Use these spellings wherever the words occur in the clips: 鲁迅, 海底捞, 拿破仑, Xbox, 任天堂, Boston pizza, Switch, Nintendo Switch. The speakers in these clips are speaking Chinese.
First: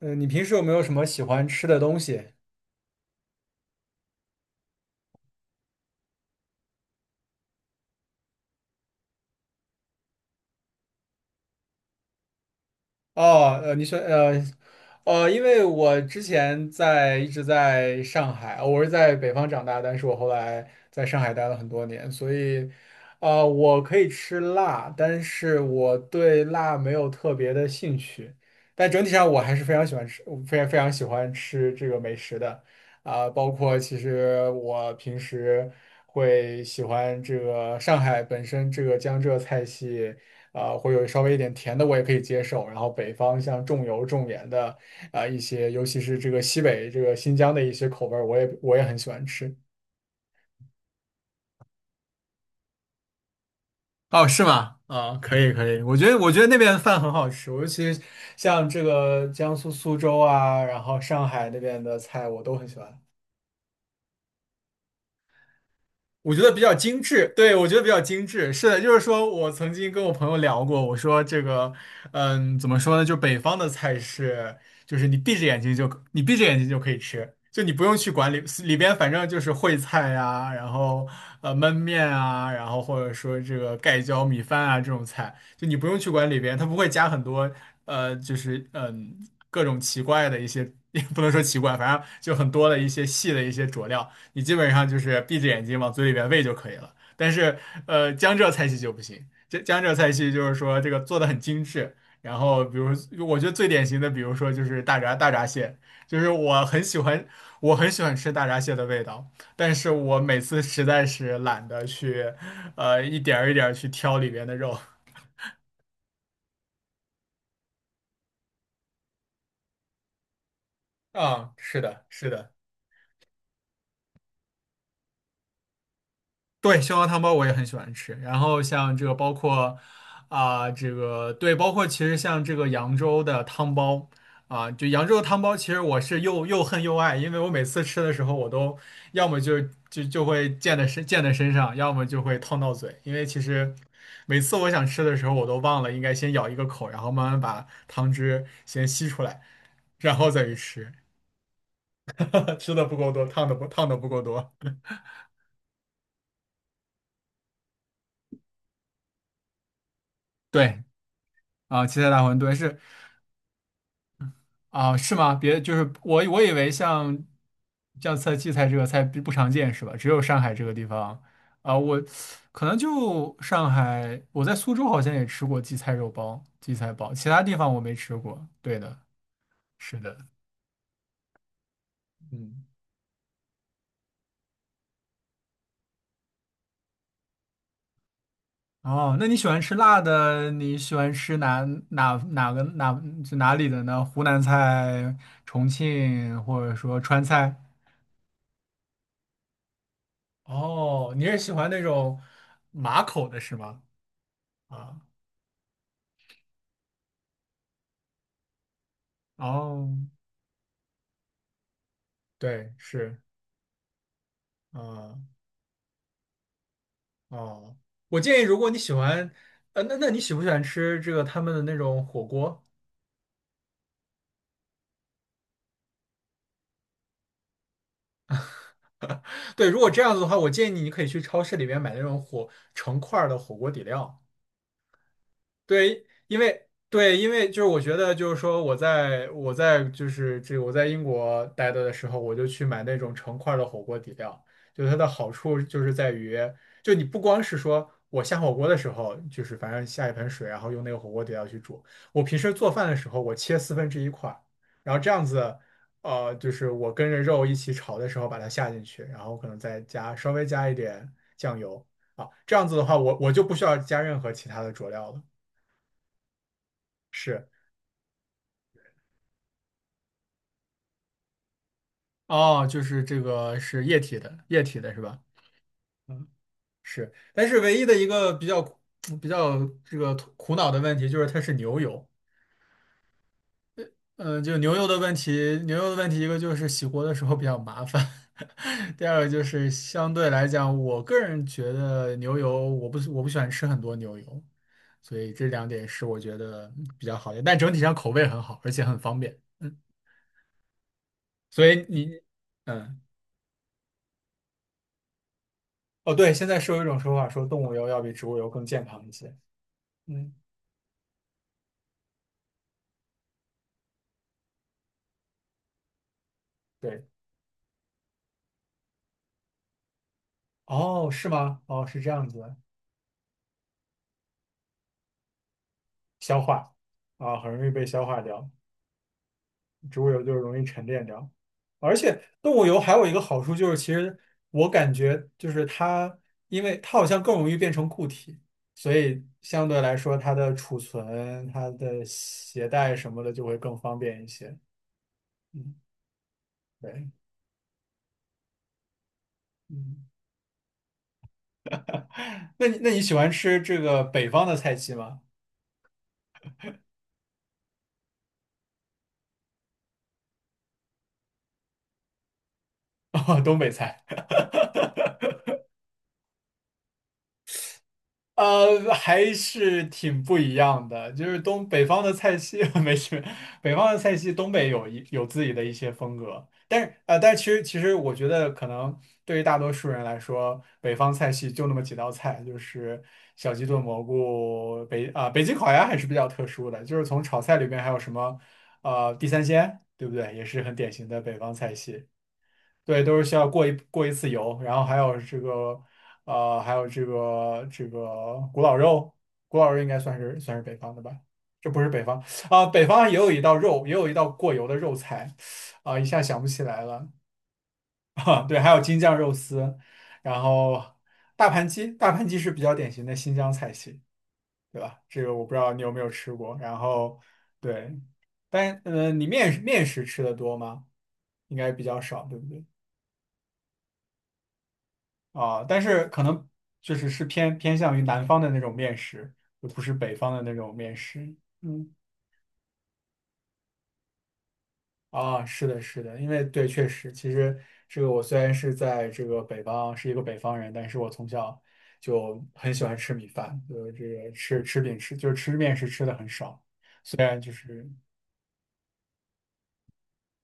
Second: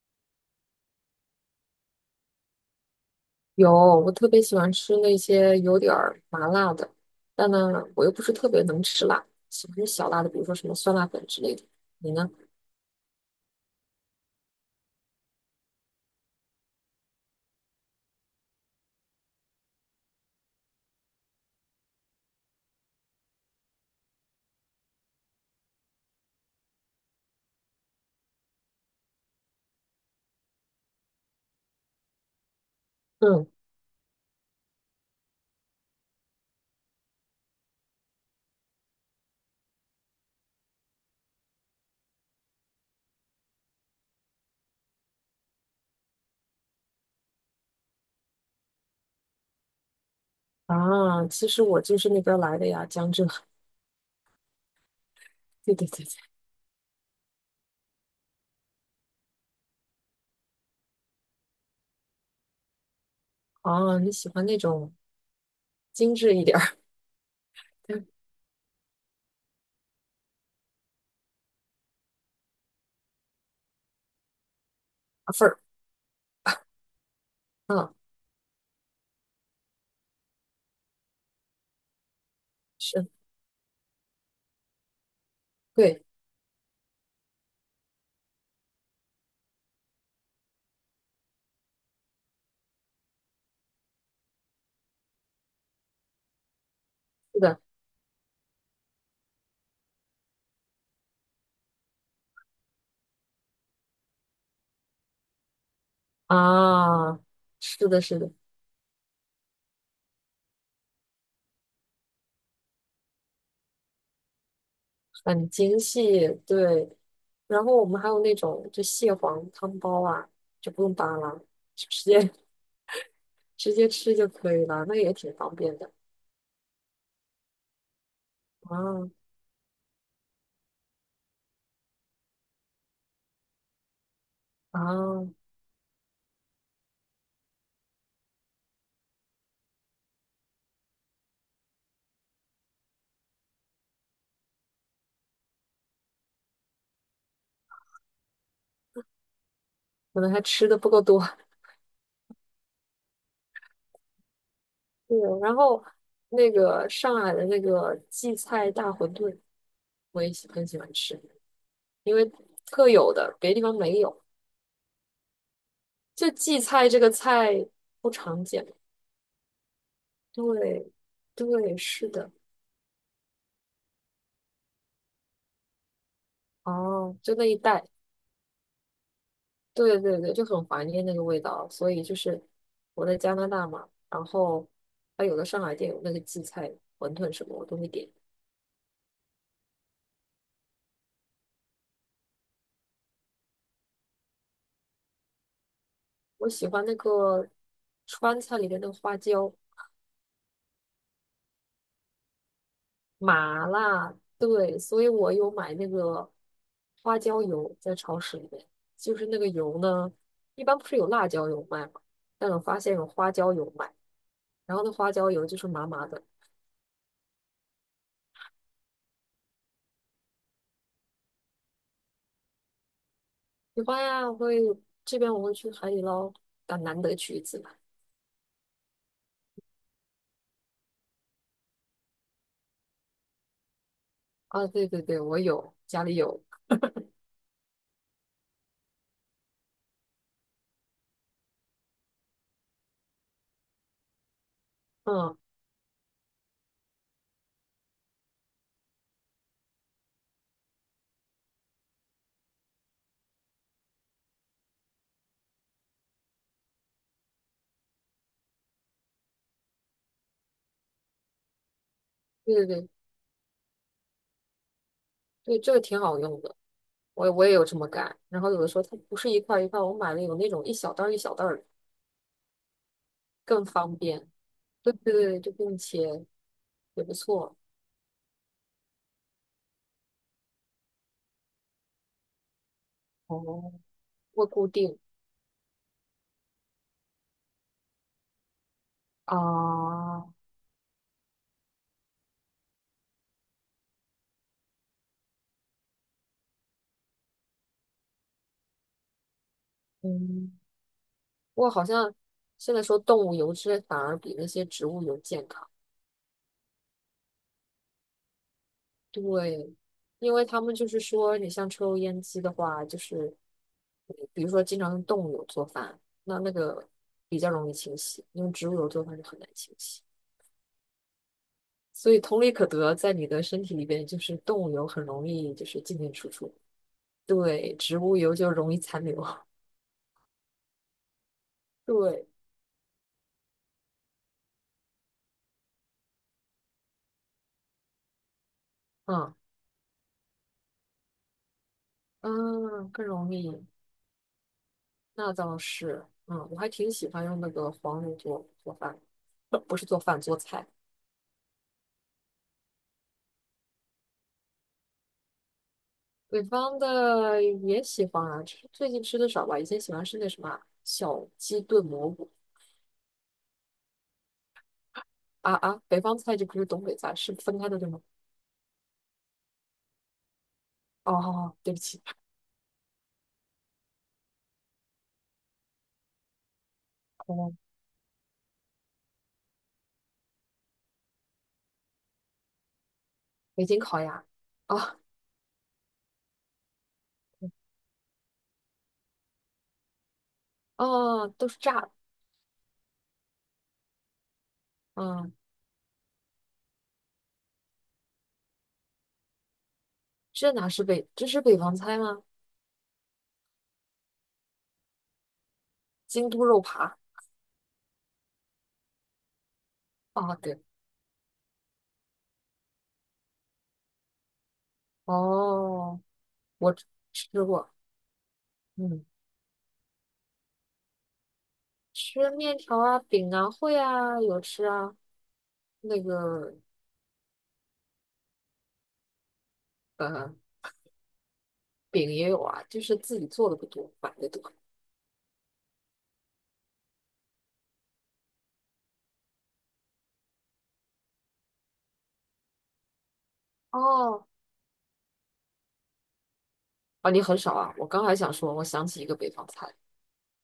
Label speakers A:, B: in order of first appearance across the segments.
A: 嗯，你平时有没有什么喜欢吃的东西？
B: 有，我特别喜欢吃那些有点儿麻辣的，但呢，我又不是特别能吃辣，喜欢吃小辣的，比如说什么酸辣粉之类的。你呢？
A: 哦，你说，因为我之前一直在上海，我是在北方长大，但是我后来在上海待了很多年，所以，我可以吃辣，但是我对辣没有特别的兴趣。但整体上，我还是非常喜欢吃，非常非常喜欢吃这个美食的。啊，
B: 嗯，
A: 包括其实我平时会喜欢这个上海本身这个江浙菜系，啊，会有稍微一点甜的我也可以接受。然后北方像重油重盐的，啊，一些尤其是这个西北这个新疆的一些口味儿，我也很喜欢吃。
B: 啊，其实我就是那边儿来的呀，江浙。
A: 哦，是吗？啊，可以可
B: 对
A: 以，
B: 对
A: 我
B: 对
A: 觉得
B: 对。
A: 我觉得那边的饭很好吃，尤其像这个江苏苏州啊，然后上海那边的菜我都很喜欢。
B: 哦，你喜欢那种精
A: 我
B: 致
A: 觉
B: 一
A: 得
B: 点
A: 比较
B: 儿，
A: 精致，对，我觉得比较 精致。是的，就是说我曾经跟我朋友聊过，我说这个，怎么说呢？就北方的菜是，就是
B: 麻份儿。
A: 你闭着眼睛就可以吃，就你不
B: 嗯，
A: 用去管理里边，反正就是烩菜呀、然后焖面啊，然后或
B: 是，
A: 者说这个盖浇米饭啊这种菜，就你不用
B: 对，
A: 去管里边，它不会加很多就是各种奇怪的一些，也不能说奇怪，反正就很多的一些细的一些佐料。你基本上就是闭着眼睛往嘴里边喂就可以了。但
B: 是
A: 是，
B: 的，
A: 江浙菜系就不行。这江浙菜系就是说这个做的很精致，然后比如我觉得最典型的，比如说就是大闸蟹，就是我很喜
B: 啊，
A: 欢，我
B: 是
A: 很
B: 的，
A: 喜欢
B: 是的，
A: 吃大闸蟹的味道，但是我每次实在是懒得去，一点儿一点儿去挑里边的肉。
B: 很精细。对，然后我们还有那种就蟹黄汤包啊，就不用扒拉，
A: 啊，是的，
B: 直
A: 是
B: 接
A: 的。
B: 直接吃就可以了，那也挺方便的。
A: 对，蟹黄汤包我也很喜欢吃。然后像这
B: 啊
A: 个包括啊、这个对，包括其实像这个
B: 啊，
A: 扬州的汤包，其实我是又恨又爱，因为我每次吃的时候，我都要么就会溅在身上，要么就会烫到嘴，因为其实每次我想吃的时候，我都忘了应该先咬一个口，然后慢慢把汤汁先吸出来，然
B: 可
A: 后
B: 能还
A: 再去
B: 吃的不
A: 吃，
B: 够多。
A: 吃的不够多，烫的不够多。
B: 对，然后那个上海的那个荠菜大馄饨，我也很喜
A: 对
B: 欢吃，
A: 啊，七彩
B: 因
A: 大
B: 为
A: 馄饨是。
B: 特有的，别的地方没有。
A: 啊，是吗？别，就是我
B: 就
A: 我以
B: 荠
A: 为
B: 菜这个
A: 像
B: 菜不常
A: 荠菜
B: 见。
A: 这个菜不常见是吧？只有上海这个地
B: 对，
A: 方啊，
B: 对，
A: 我
B: 是的。
A: 可能就上海，我在苏州好像也吃过荠菜肉包、荠菜包，
B: 哦，
A: 其
B: 就
A: 他
B: 那
A: 地
B: 一
A: 方我
B: 带，
A: 没吃过。对的，
B: 对
A: 是的，
B: 对对，就很怀念那个味道。所以就是
A: 嗯。
B: 我在加拿大嘛，然后它有的上海店有那个荠菜馄饨什么，我都会点。
A: 哦，那你喜欢吃辣的？你喜欢吃哪哪哪个哪就哪里的呢？湖南菜、重庆
B: 我
A: 或
B: 喜
A: 者
B: 欢那
A: 说川
B: 个
A: 菜？
B: 川菜里面的花椒
A: 哦，你是喜欢那种麻口的是
B: 麻
A: 吗？
B: 辣，对，
A: 啊，
B: 所以我有买那个花椒油在超市里面。就是那个油
A: 哦。
B: 呢，一般不是有辣椒油卖吗？但我
A: 对，
B: 发现有
A: 是，
B: 花椒油卖，然后那花
A: 啊、
B: 椒油就是麻麻的。
A: 哦，我建议，如果你喜欢，那你喜不喜欢吃这个他们的那种火锅？
B: 喜欢呀，这边我会去海底捞，但难得去一次吧。
A: 对，如果这样子的话，我建议你，你可以去超市里面买那种火成块儿的火锅底料，
B: 啊，对对对，我有，家
A: 对，
B: 里
A: 因
B: 有。
A: 为对，因为就是我觉得就是说我在我在就是这个我在英国待的时候，我就去买那种成块儿的火锅底料，就它的好
B: 嗯，
A: 处就是在于，就你不光是说我下火锅的时候，就是反正下一盆水，然后用那个火锅底料去煮，我平时做饭的时候，我切四分之一块儿然后这样子。就是我跟着肉一起炒的时候，把它下进去，然后可能稍微加一点酱油啊，
B: 对
A: 这样
B: 对
A: 子的
B: 对
A: 话，我就不需要加任何其他的佐料了。
B: 对，这个挺好用的。我
A: 是
B: 也有这么干。然后有的时候它不是一块儿一块儿我买了有那种一小袋儿一小袋儿的，
A: 哦，就是这个
B: 更
A: 是
B: 方
A: 液体
B: 便。
A: 的，液体
B: 对
A: 的是
B: 对
A: 吧？
B: 对，就不用切，
A: 嗯，
B: 也
A: 是。
B: 不
A: 但
B: 错。
A: 是唯一的一个比较这个苦恼的问题就是它是牛油。
B: 哦，
A: 嗯，
B: 会
A: 就
B: 固
A: 牛油的
B: 定
A: 问题，牛油的问题一个就是洗锅的时候比较麻烦，第二个就是
B: 啊，
A: 相对来讲，我个人觉得牛油我不喜欢吃很多牛油，所以这两点是我觉得比较好的，但整体上口味很好，而且很方便。嗯，
B: 嗯，不
A: 所
B: 过好
A: 以你
B: 像现在说
A: 嗯。
B: 动物油脂反而比那些植物油健康，
A: 哦，对，现在是有一种说法说动物油要比植物油更健康一些。
B: 对，
A: 嗯，
B: 因为他们就是说，你像抽油烟机的话，就是比如说经常用动物油做饭，那个
A: 对。
B: 比较容易清洗，用植物油做饭就很难清洗。
A: 哦，是吗？哦，是这
B: 所以
A: 样
B: 同理
A: 子，
B: 可得，在你的身体里边，就是动物油很容易就是进进出
A: 消
B: 出，
A: 化啊，很容易
B: 对，
A: 被
B: 植
A: 消
B: 物
A: 化
B: 油
A: 掉，
B: 就容易残留，
A: 植物油就是容易沉淀掉。而且
B: 对，
A: 动物油还有一个好处就是，其实我感觉就是它，因为它好像更容易变成固体，所以
B: 嗯
A: 相对来说它的储存、它的携
B: 嗯，
A: 带
B: 更
A: 什么的
B: 容
A: 就会
B: 易，
A: 更方便一些。
B: 那倒
A: 嗯，
B: 是，嗯，我还挺喜
A: 对，
B: 欢用那个黄油做做饭，不是做
A: 嗯，
B: 饭做菜，
A: 那你喜欢吃这个北方的菜系吗？
B: 北方的也喜欢啊，吃最近吃的少吧，以前喜欢吃那什么啊小鸡炖蘑菇
A: 哦，东北菜，
B: 啊啊，北方菜就不是东北菜，是分开的对吗？
A: 还是挺不一样的。就是
B: 哦，
A: 东
B: 对不
A: 北方
B: 起，
A: 的菜系，没事，北方的菜系，东北有自己的一些风格。但是，但是其
B: 哦，
A: 实其实我觉得，可能对于大多数人来说，北方菜系就那么几道菜，就是小
B: 北
A: 鸡
B: 京
A: 炖
B: 烤
A: 蘑
B: 鸭。
A: 菇、
B: 啊。
A: 北京烤鸭还是比较特殊的。就是从炒菜里面还有什么，地三鲜，对不对？也是很典型的
B: 哦，
A: 北
B: 都
A: 方
B: 是
A: 菜
B: 炸的，
A: 系。对，都是需要过一次油，然后
B: 嗯，
A: 还有这个古老肉，古老肉应该算是
B: 这
A: 算是
B: 哪
A: 北
B: 是
A: 方的
B: 北，
A: 吧？
B: 这是北
A: 这
B: 方
A: 不是
B: 菜
A: 北方
B: 吗？
A: 啊，北方也有一道肉，也有一道过油的肉菜，啊，一下
B: 京
A: 想
B: 都
A: 不
B: 肉
A: 起来
B: 扒
A: 了 啊。对，还有京酱肉丝，
B: 啊，
A: 然
B: 对，
A: 后大盘鸡，大盘鸡是比较典型的新疆菜系，对吧？这个我不知道你有没
B: 哦，
A: 有吃过。
B: 我
A: 然
B: 吃
A: 后
B: 吃过，
A: 对，但
B: 嗯，
A: 你面食吃的多吗？应该比较少，
B: 吃
A: 对不
B: 面
A: 对？
B: 条啊、饼啊、会啊，有吃啊，
A: 啊，但
B: 那
A: 是可能
B: 个
A: 就是偏向于南方的那种面食，而不是北方
B: 呃，
A: 的那种面食。嗯，
B: 饼也有啊，就是自己做的不多，买的多。
A: 啊，是的，是的，因为对，确实，其实这个我虽然是在这个北方，是一个北方人，但是我从小就很喜欢吃米饭，就是这
B: 哦，
A: 个吃饼吃，就是吃面食吃的很少，
B: 啊，你
A: 虽
B: 很
A: 然就
B: 少啊，我
A: 是
B: 刚还想说，我想起一个北方菜，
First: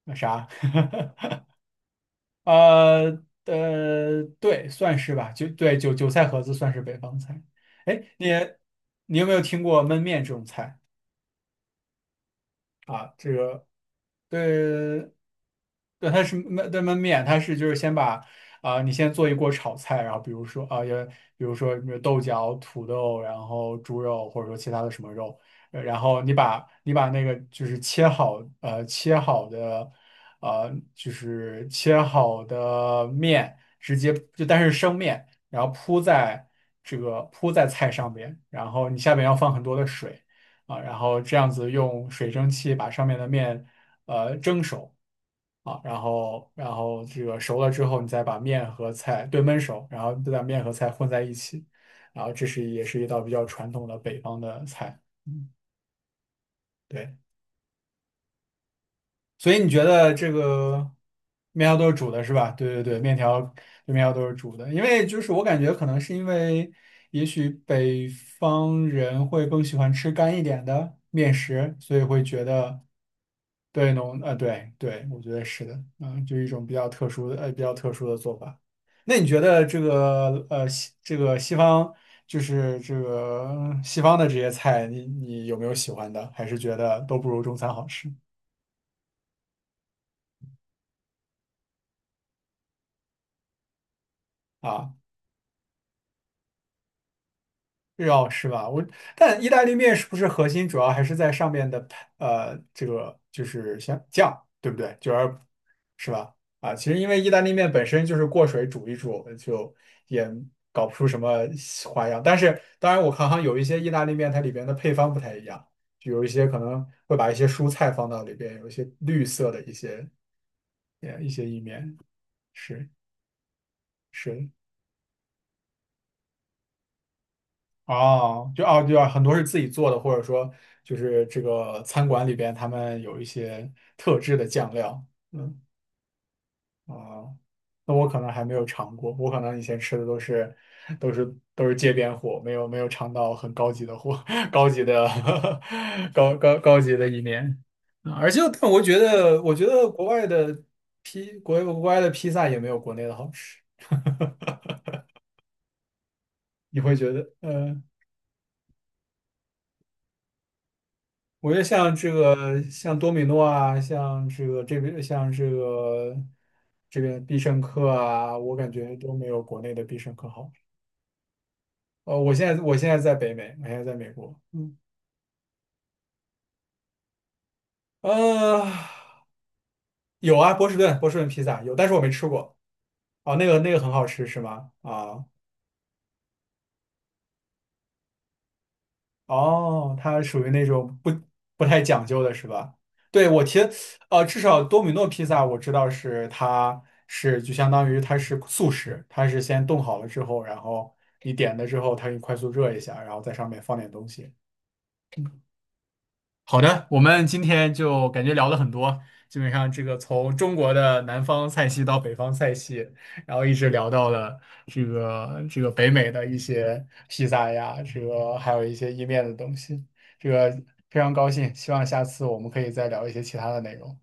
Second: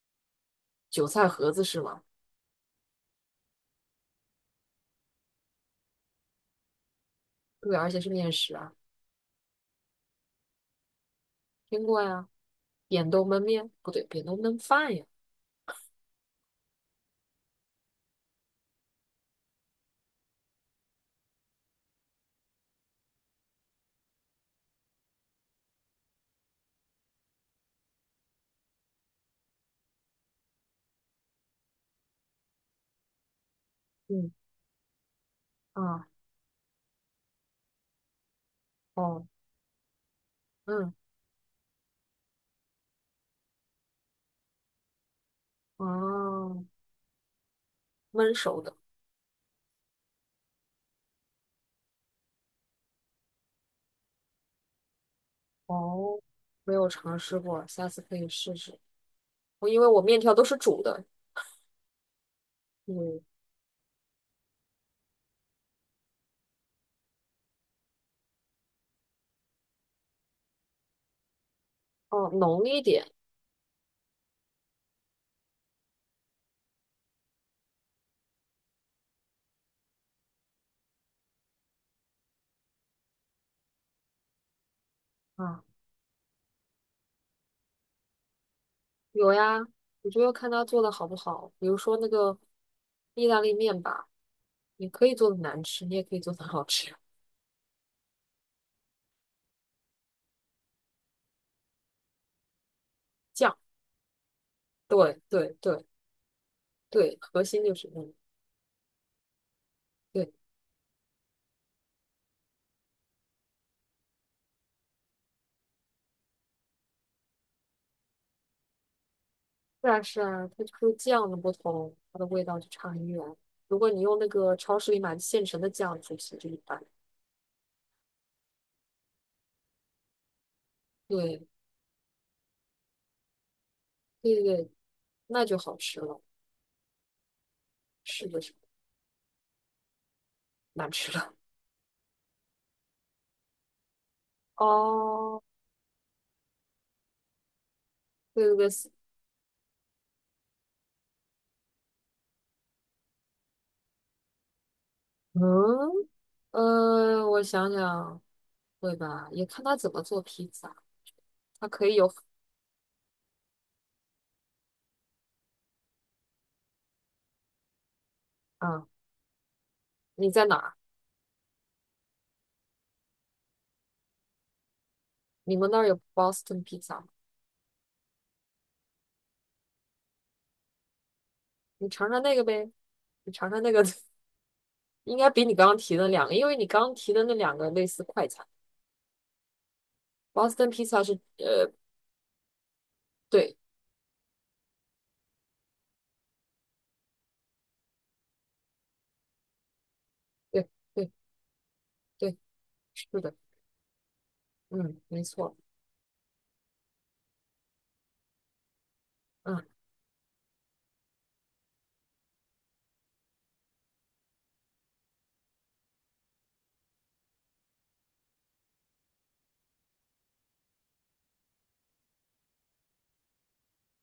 A: 那啥，
B: 韭菜盒子是吗？
A: 对，算是吧，就对，韭菜盒子算是北方菜。
B: 对，而且
A: 哎，
B: 是
A: 你
B: 面食啊，
A: 你有没有听过焖面这种菜？
B: 听过呀，扁豆焖面，不对，扁豆焖饭呀，
A: 对，对，它是焖面，它是就是先把啊、你先做一锅炒菜，然后比如说什么豆角、土豆，然后猪肉或者说其他的什么肉，然后你把那个就是切好呃切好的呃就是切好的面直接
B: 嗯
A: 就但是生面，然后
B: 啊，
A: 铺在菜上面，然后你下面
B: 哦，
A: 要放很多的水。啊，
B: 嗯，
A: 然后这样子用水蒸气把上面的面蒸熟啊，然后
B: 哦，
A: 这个熟了之后，你再
B: 焖
A: 把
B: 熟
A: 面
B: 的。
A: 和菜对焖熟，然后再把面和菜混在一起，然后这是也是一道比较传统的北方的菜。嗯，
B: 哦，没有
A: 对，
B: 尝试过，下次可以试试。
A: 所以你
B: 我因
A: 觉
B: 为我
A: 得
B: 面
A: 这
B: 条都是煮
A: 个
B: 的，
A: 面条都是煮的是吧？对对对，面
B: 嗯，
A: 条面条都是煮的，因为就是我感觉可能是因为。也许北方人会更喜欢吃干一点的面食，所以会
B: 哦，
A: 觉
B: 浓
A: 得
B: 一点
A: 对农，啊，对对，我觉得是的，就一种比较特殊的做法。那你觉得这个，西方，就是这个西方的这些菜，你有
B: 啊，
A: 没有喜欢的？还是觉得都不如中餐好吃
B: 有呀，我就要看他做的好不好。比如说那个意大利面吧，你
A: 啊？
B: 可以做的难吃，你也可以做的好吃。
A: 日料是吧？但意大利面是不是核心主要还是在上面的这个就
B: 酱，
A: 是像酱，对不对？就
B: 对
A: 要
B: 对对
A: 是吧？啊，其实因
B: 对，
A: 为意大
B: 核
A: 利
B: 心
A: 面
B: 就
A: 本
B: 是
A: 身
B: 嗯，
A: 就是过水煮一煮，就也
B: 对，
A: 搞不出什么花样。但是当然，我看好像有一些意大利面它里边的配方不太一样，就有一些可能会把一些蔬菜放到里边，有一些绿色的一
B: 是啊
A: 些
B: 是啊，它就是
A: 一
B: 酱的
A: 些
B: 不
A: 意
B: 同，
A: 面，
B: 它的味道就
A: 是
B: 差很远。如果你用那
A: 是。
B: 个超市里买的现成的酱煮其实就一般，
A: 哦，哦，对啊，很多是自己做的，或者说就是这
B: 对
A: 个餐馆里边他们有一些特制
B: 对
A: 的
B: 对，
A: 酱料，
B: 那就
A: 嗯
B: 好吃了。
A: 啊，那我可
B: 是
A: 能
B: 的。
A: 还没有尝过，我可能以前吃的
B: 哪儿去了？
A: 都是街边货，没有尝到很高级的货，高级的
B: 哦，
A: 高级的一面啊而且
B: 对对
A: 但我
B: 对，
A: 觉得国外的披萨也没有国内的好吃，
B: 嗯，
A: 你会觉得
B: 我
A: 嗯？
B: 想想，会吧，也看他怎么做披萨。
A: 我觉得
B: 它可
A: 像
B: 以
A: 这
B: 有，
A: 个，像多米诺啊，像这个这边必胜客啊，我感
B: 啊，
A: 觉都没有国内的必胜客
B: 你在
A: 好。
B: 哪儿？
A: 我现在在北美，我现在在美国。嗯，
B: 你们那儿有 Boston pizza 吗？
A: 呃，有啊，波士顿披萨有，但
B: 你
A: 是我没
B: 尝尝
A: 吃
B: 那个
A: 过。
B: 呗，你
A: 哦，
B: 尝尝
A: 那
B: 那
A: 个
B: 个，
A: 很好 吃是吗？
B: 应
A: 啊、
B: 该比你刚刚提的两个，因为你刚刚提的那两个类似快餐
A: 哦，它属于那
B: ，Boston
A: 种
B: pizza 是，
A: 不
B: 呃，
A: 太讲究的是吧？对，
B: 对
A: 至少多米诺披萨我知道是就相当于它是速食，它是先冻好了之后，然
B: 对
A: 后
B: 对
A: 你点了之后，它给你快
B: 对，
A: 速热一下，
B: 是
A: 然后在
B: 的，
A: 上面放点东西。
B: 嗯，没错，
A: 好的，我们今天就感觉聊了很多，基本
B: 嗯。
A: 上
B: 好。
A: 这个从中国的南方菜系到北方菜系，然后一直聊到了这个北美的一些披萨呀，这个还有一些意面的东西，这个非常高兴，希望下次我们可以再聊一些其他的内容。